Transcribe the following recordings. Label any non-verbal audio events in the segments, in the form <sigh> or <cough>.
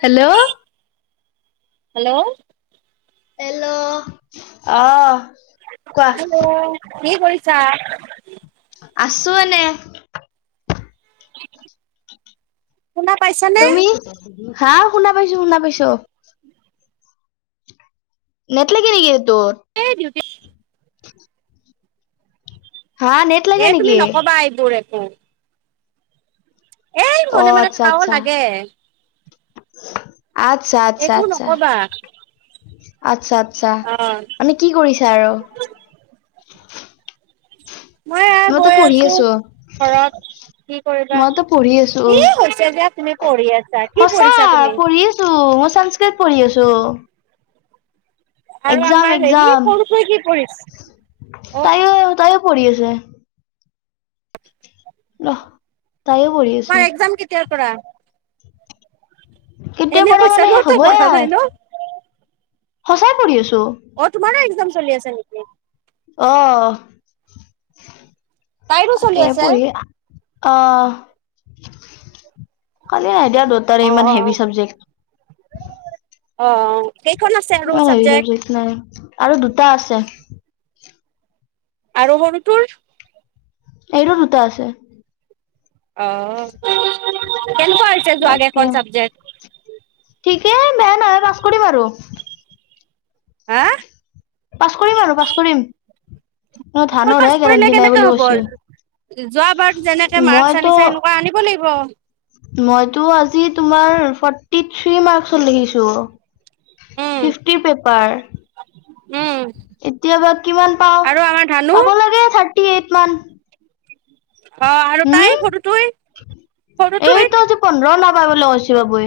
Hello. Hello. এল। অহ কোৱা? কি কৰিছা? আছো এনে। শুনা পাইছানে। তুমি হা, শুনা পাইছো শুনা পাইছো। নেটলাগে নেকি এইটোত? <unintelligible> <inaudible> হা, নেট লাগে নেকি? হয়। এই অ মনে মনে আচ্ছা থাকা অ' আচ্ছা লাগে। আচ্ছা, আচ্ছা, এইবোৰ আচ্ছা। নকবা আচ্ছা আচ্ছা অ মানে কি কৰিছা আৰু মই এ মইতো গৈ পঢ়ি আছোঁ আছো ঘৰত কৰিবা মইতো পঢ়ি আছোঁ কি হৈছে যে তুমি পঢ়ি আছা কি সঁচা পঢ়িছা তুমি পঢ়ি আছোঁ মই সংস্কৃত পঢ়ি আছোঁ আৰু আমাৰ হেৰি এক্জাম সৰুকৈ কি পঢ়িছে তাইও তাইও পঢ়ি আছে ৰহ তাইও পঢ়ি আছে তোমাৰ এক্জাম কেতিয়াৰ পৰা কেতিয়াৰ এনে পৰা কৈছা মানে শেষ ন তই হ'বই পঢ়া নাই আৰ ন সঁচাই পঢ়ি আছোঁ অ তোমাৰে এক্সাম চলি আছে নেকি আহ তাইৰো চলি আছে অ কালি আ দিয়া দোতাৰে অ ইমান অ হেভি চাবজেক্ট অ অ কেইখন আছে আৰু ইমান হেভি চাবজেক্ট চাবজেক নাই আৰু দুটা আছে আৰু সৰু তুৰ এইটো দুটা আছে অ কেনেকুৱা হৈছে যোৱা কেখন চাবজেক্ট কি হে বেয়া নহয় পাছ কৰিম আৰু হা পাছ কৰিম আৰু পাছ কৰিম অকল পাছ ধানৰহে কৰিলে গেৰেণ্টি নাই কেনেকে বুলি হ'ব কৈছে যোৱাবাৰত যেনেকে মাৰ্ক মইতো আনিছে সেনেকুৱা আনিব লাগিব উ মইতো আজি তোমাৰ ফৰ্টি থ্ৰী মাৰ্কচত লিখিছোঁ উম, ফিফটি পেপাৰ উম, এতিয়াবা কিমান পাওঁ আৰু আমাৰ ধানু পাব লে থাৰ থাৰটি এইত মান অ আৰু হম তাই সৰু টোৱে সৰু টোৱে লৈছি পাব হে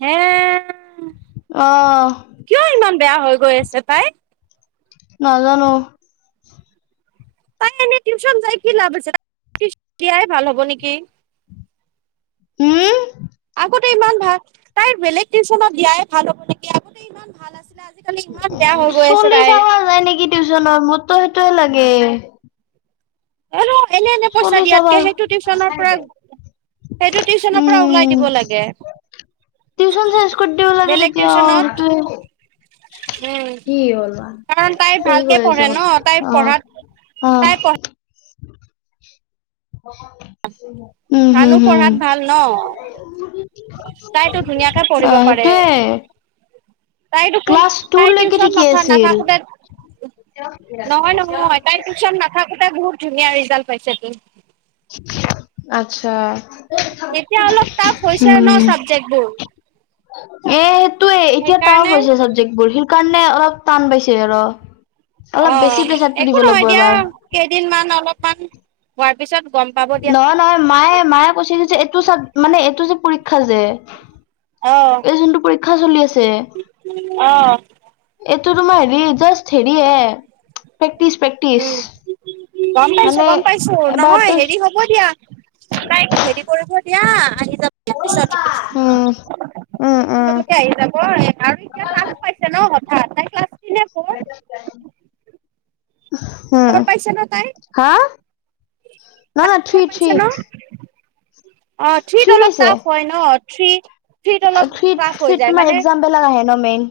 হে কিয় অ ইমান বেয়া হৈ গৈ আছে পাই নাজানো তাই এনে টিউচন যাই কি লাভ হৈছে তাইক টিউচন নিদিয়াই ভাল হ'ব নেকি <inaudible> আগতে ইমান ভাল তাই বেলেগ টিউশ্যচনত দিয়াই ভাল হ'ব নেকি আগতে ইমান ভাল আছিল উ ছোৱলী চাবা যায় নেকি টিউশ্যনত মুত- তো সেইটোয়ে লাগে হেল্ল এনে এনে পইচা চলি চাবা দিয়াতকে সেইটো টিউশ্যনৰ পৰা সেইটো টিউশ্যনৰ পৰা ওলাই উম দিব লাগে। টিউচন চেঞ্জ কৰি দিব লাগে বেলেগ তেতিয়া অ টিউশ্যনত সেইটোয়ে উ কাৰণ তাই কি ভালকে কৈ পঢ়ে আছ ন তাই অ পঢ়াত অ তাই পঢ় - উম হম ভানু হম পঢ়াত ভাল ন তাইতো ধুনীয়াকে পঢ়িব আহ পাৰে সেইটোৱে তাই দেখোন তাই টিউশ্যন নাথা আছিল নাথাকোতে নহয় নহয় তাই টিউশ্যন নাথাক- এটা বহুত ধুনীয়া ৰিজাল্ট পাইছে তো আচ্ছা এতিয়া অলপ টাফ হৈছে ন উম চাবজেক্ট বোৰ এ সেইটোৱে এতিয়া টাফ সেইকাৰণে হৈছে চাবজেক্ট বোৰ সি- কাৰণে অলপ টান পাইছে আৰু অলপ অ বেছি প্ৰেচাৰটো একো দিব লাগিব নহয় দিয়া এবাৰ কেইদিনমান অলপমান হোৱাৰ পিছত গম পাব দিয়া নহ নহয় মায়ে মায়ে কৈছিল যে এইটো চব মানে এইটো চব পৰীক্ষ- ক্ষাজে এই জোনটো পৰীক্ষ- চলি আছে। অহ টো তোমাৰ হেৰি জাষ্ট হেৰি এ ফেক- উ গম পাইছো মানে গম পাইছো নহয় এবাৰতো হেৰি হব দিয়া তাই হেৰি কৰিব এতিয়া আহি যাবি কে পিছতকে উম উম উম পিছলেকে আহি যাব এ আৰু এতিয়া তাছ পাইছে ন সত- আ আটাইক্লাচ <unintelligible> উম ফ'ৰ পাইছে ন তাই হাআ ন ন তাই থ্ৰি ফ'ৰ পাইছে থ্ৰি ন অ থ্ৰিত অলপ টাফ হয় ন থ্ৰি থ্ৰীত থ্ৰীত তোমাৰ এক্সাম বেলেগ আহে ন মেইন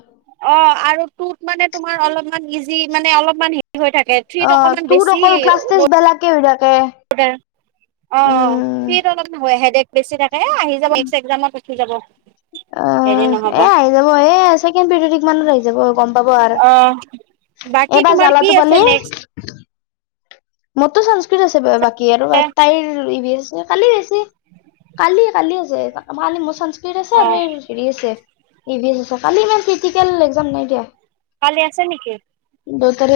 অ', আৰু টুত মানে তোমাৰ অলপ অমান ইজি মানে অলপমান হেৰি হৈ থাকে অ থ্ৰীত অকণমান তোৰ বেছি অকল ক্লাছ ল <unintelligible> <unintelligible> উম হৈ আ হেদেক বেছি থাকে এ আহি যাব, এক <unintelligible> <unintelligible> যাব। হেৰি অঁ, নহ'ব। এ আহি যাব এ ছেকেণ্ড পিৰিয়ড মানত আহি যাব গম পাব আৰ। অ বাকী এইবাৰ তোমাৰ কি জালাতো আছে পালি নেক্সট মইতো সংস্কৃত আছে ব বাকী কি আৰু তাইৰ <unintelligible> কালি কালি- কালি আছে, কালি মোৰ সংস্কৃত আছে অ আৰু এই হেৰি আছে। <unintelligible> কালি ইমান ক্ৰিটিকেল এক্সাম নাই দিয়া। কালি আছে নেকি। দ'তাৰে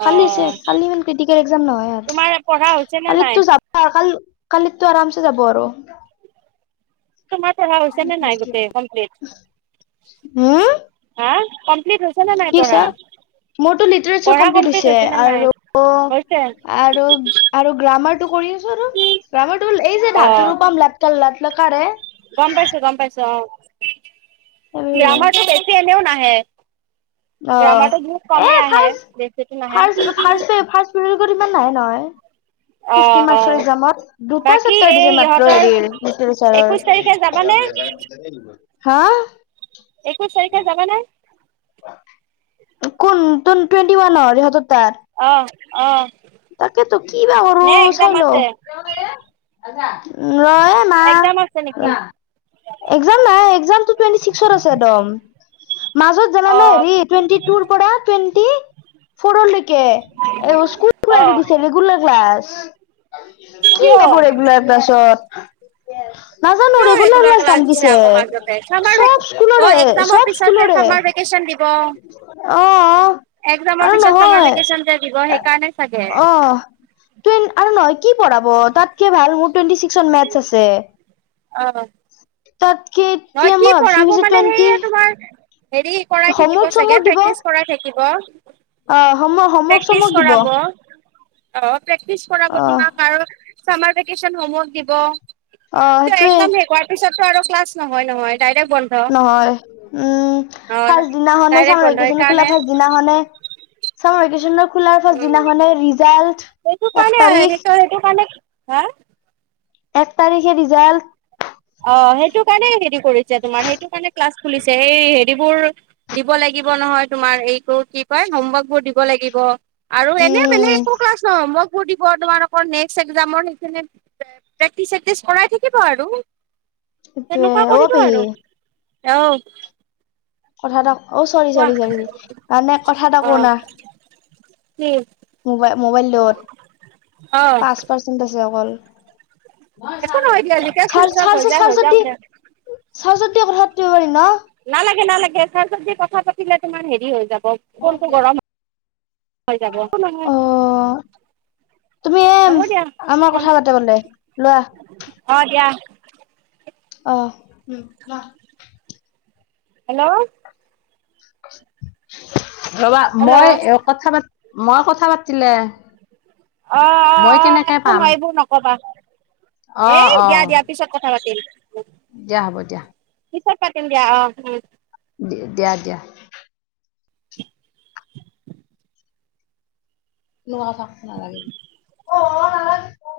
অ কালি আছে, কালি ইমান কৃতি এক্সাম নহয় আৰু, তোমাৰ পঢ়া হৈছে নে নাই কালিতো যাবা কাল কালিতো আৰামছে যাব আৰু। তোমাৰ পঢ়া হৈছে নে নাই কমপ্লীট, হা কমপ্লিট হৈছে নে নাই <unintelligible> পঢ়া মোৰটো লিটেৰেছাৰ পঢ়া কমপ্লিট হৈছে নে নাই হৈছে আৰু- আৰু গ্ৰামাৰ টো কৰি আৰু, গ্ৰামাৰ টো হ'ল এই যে অ ধাতুৰো পাম লাট কাল ল লকাৰে গম পাইছো- গম পাইছো অঁ। এইবোৰ হয়। গ্ৰামাৰতটো বেছি এনেও নাহে। গ্ৰামাৰটো বহুত অ কমেই এ আহে, ফাৰ্ষ্ট বেচিটো নাহে। ফাৰ্ষ্ট ফাৰ্ষ্ট পে <unintelligible> ইমান নহয় নহয়। অ ফিফটি অ মাৰ্ক্সৰ এক্জামত, দুটা বাকী চেপাৰ এই দিছে মাত্ৰ ইহঁতৰ হেৰিৰ, লিটাৰেচাৰ একৈশ তাৰিখে যাবানে ৰ। হা? একৈশ তাৰিখে যাবা নে। কোন তন টুৱেন্টি ৱানৰ ইহতৰ তাৰ অঁ। তাকেতো কি বা কৰো, চাইলও। আছে <unintelligible> ৰয় মা এক্জাম আছে নেকি একজাম নাই একজামটো চিক্সত আছে। একদম মাজত জানানে অ', হেৰি টোৱেন্টী টু পৰা টোৱেন্টী। ফৰলেকে। এই স্কুল। গ অ', দিছে গুললা। ব <unintelligible> কি কিয় কাপঢ এইগলা এ পাছত। তি <unintelligible> কিয? ৰেগোলাৰ ক্লাছ দিছে মাজতে চামাৰ চব স্কুলৰে একজামৰ চব পিছতে স্কুলৰে চামাৰ ভেকেচন অ আৰু নহয় দিব সেইকাৰণে। চাগে অ ত আৰু নহয়। কি পঢ়াব তাতকে ভাল মোৰ টুৱেন্টি ছিক্স মেছ আছে। অহ। তাত। নহ কি পঢ়াব মানে সেয়া তোমাৰ হেৰি কৰাই থাকিব হোমৱৰ্ক চাগে চমৱৰ্ক দিব প্ৰেক্টিচ কৰাই থাকিব। ক। অ হোম হোমৱৰ্ক প্ৰেক্টিচ চমৱৰ্ক দিব কৰাব অ অ প্ৰেক্টিচ কৰাব তোমাক আৰু। চামাৰ ভেকেশচন হোমৱৰ্ক দিব। অ কাৰণ ত সেইটোৱে একজাম শেষৰ হোৱা পিছত। চেৰ ক্লাছ। নহয়, নহয়। ডাইৰেক্ট বন্ধ নহয় উম অ', ফাৰ দিনাখনে ডাইৰেক্ট বন্ধ চাাম খোলা সেইকাৰণে ফাৰ দিনাখনে। চ ৰাখিছন। খুলাৰ ফাৰ্ষট উম দিনাখনে ৰিজাল্ট সেইটো এক কাৰণে তাৰিখ। সেইটো সেইটো কাৰণে হা এক তাৰিখে ৰিজাল্ট। অ সেইটো কাৰণে হেৰি। কৰিছে তোমাৰ সেইটো কাৰণ ক্লাছ। খুলিছে এই হেৰিবোৰ দিব লাগিব নহয়। তোমাৰ এইটো কি কয় হোমৱৰ্ক বোৰ দিব লাগিব। আৰু এনে বেলেগ উম একো ক্লাছ নহয় মই। দিব তোমাৰ নেক্স এক্জামৰ সেই প্ৰেক্টিচ চকটিচ কৰাই থাকিব আৰু। তে অ পেহী। এও। কথা এটা। অ চৰি চৰি চৰি মানে কথা এটা কোনা। উম। মোবাই। মোবাইল দ'ত অ পাঁচ পাৰ্চেন্ট আছে অকল। একো নহয় দিয়া <unintelligible> যেতিয়া চুইচ চাৰ্জ অফ হৈ যায় হৈ চাৰ্জাত যাওক দি দে স্বাজ্বত দি কথা পাতিব পাৰিম ন? নালাগে নালাগে চাৰ্জত দি কথা পাতিলে তোমাৰ হেৰি হৈ যাব ফোনটো গৰম হয় হৈ যাব। নহয় অ তুমি হ'ব এম দিয়া আমাৰ কথা পাতে বোলে লোৱা অ দিয়া। অ। হেল্ল! <unintelligible> ৰবা হেল্ল' অঁ মই কথা পাতি মই কথা পাতিলে। অ অ অ একো নহয় এইবোৰ নকবা। এ দিয়া দিয়া পিছত কথা পাতিম। হে'ল্ল দিয়া হ'ব দিয়া। পিছত পাতিম দিয়া অ অ। দিয়া-দিয়া। <unintelligible> নোৱাৰা নালাগে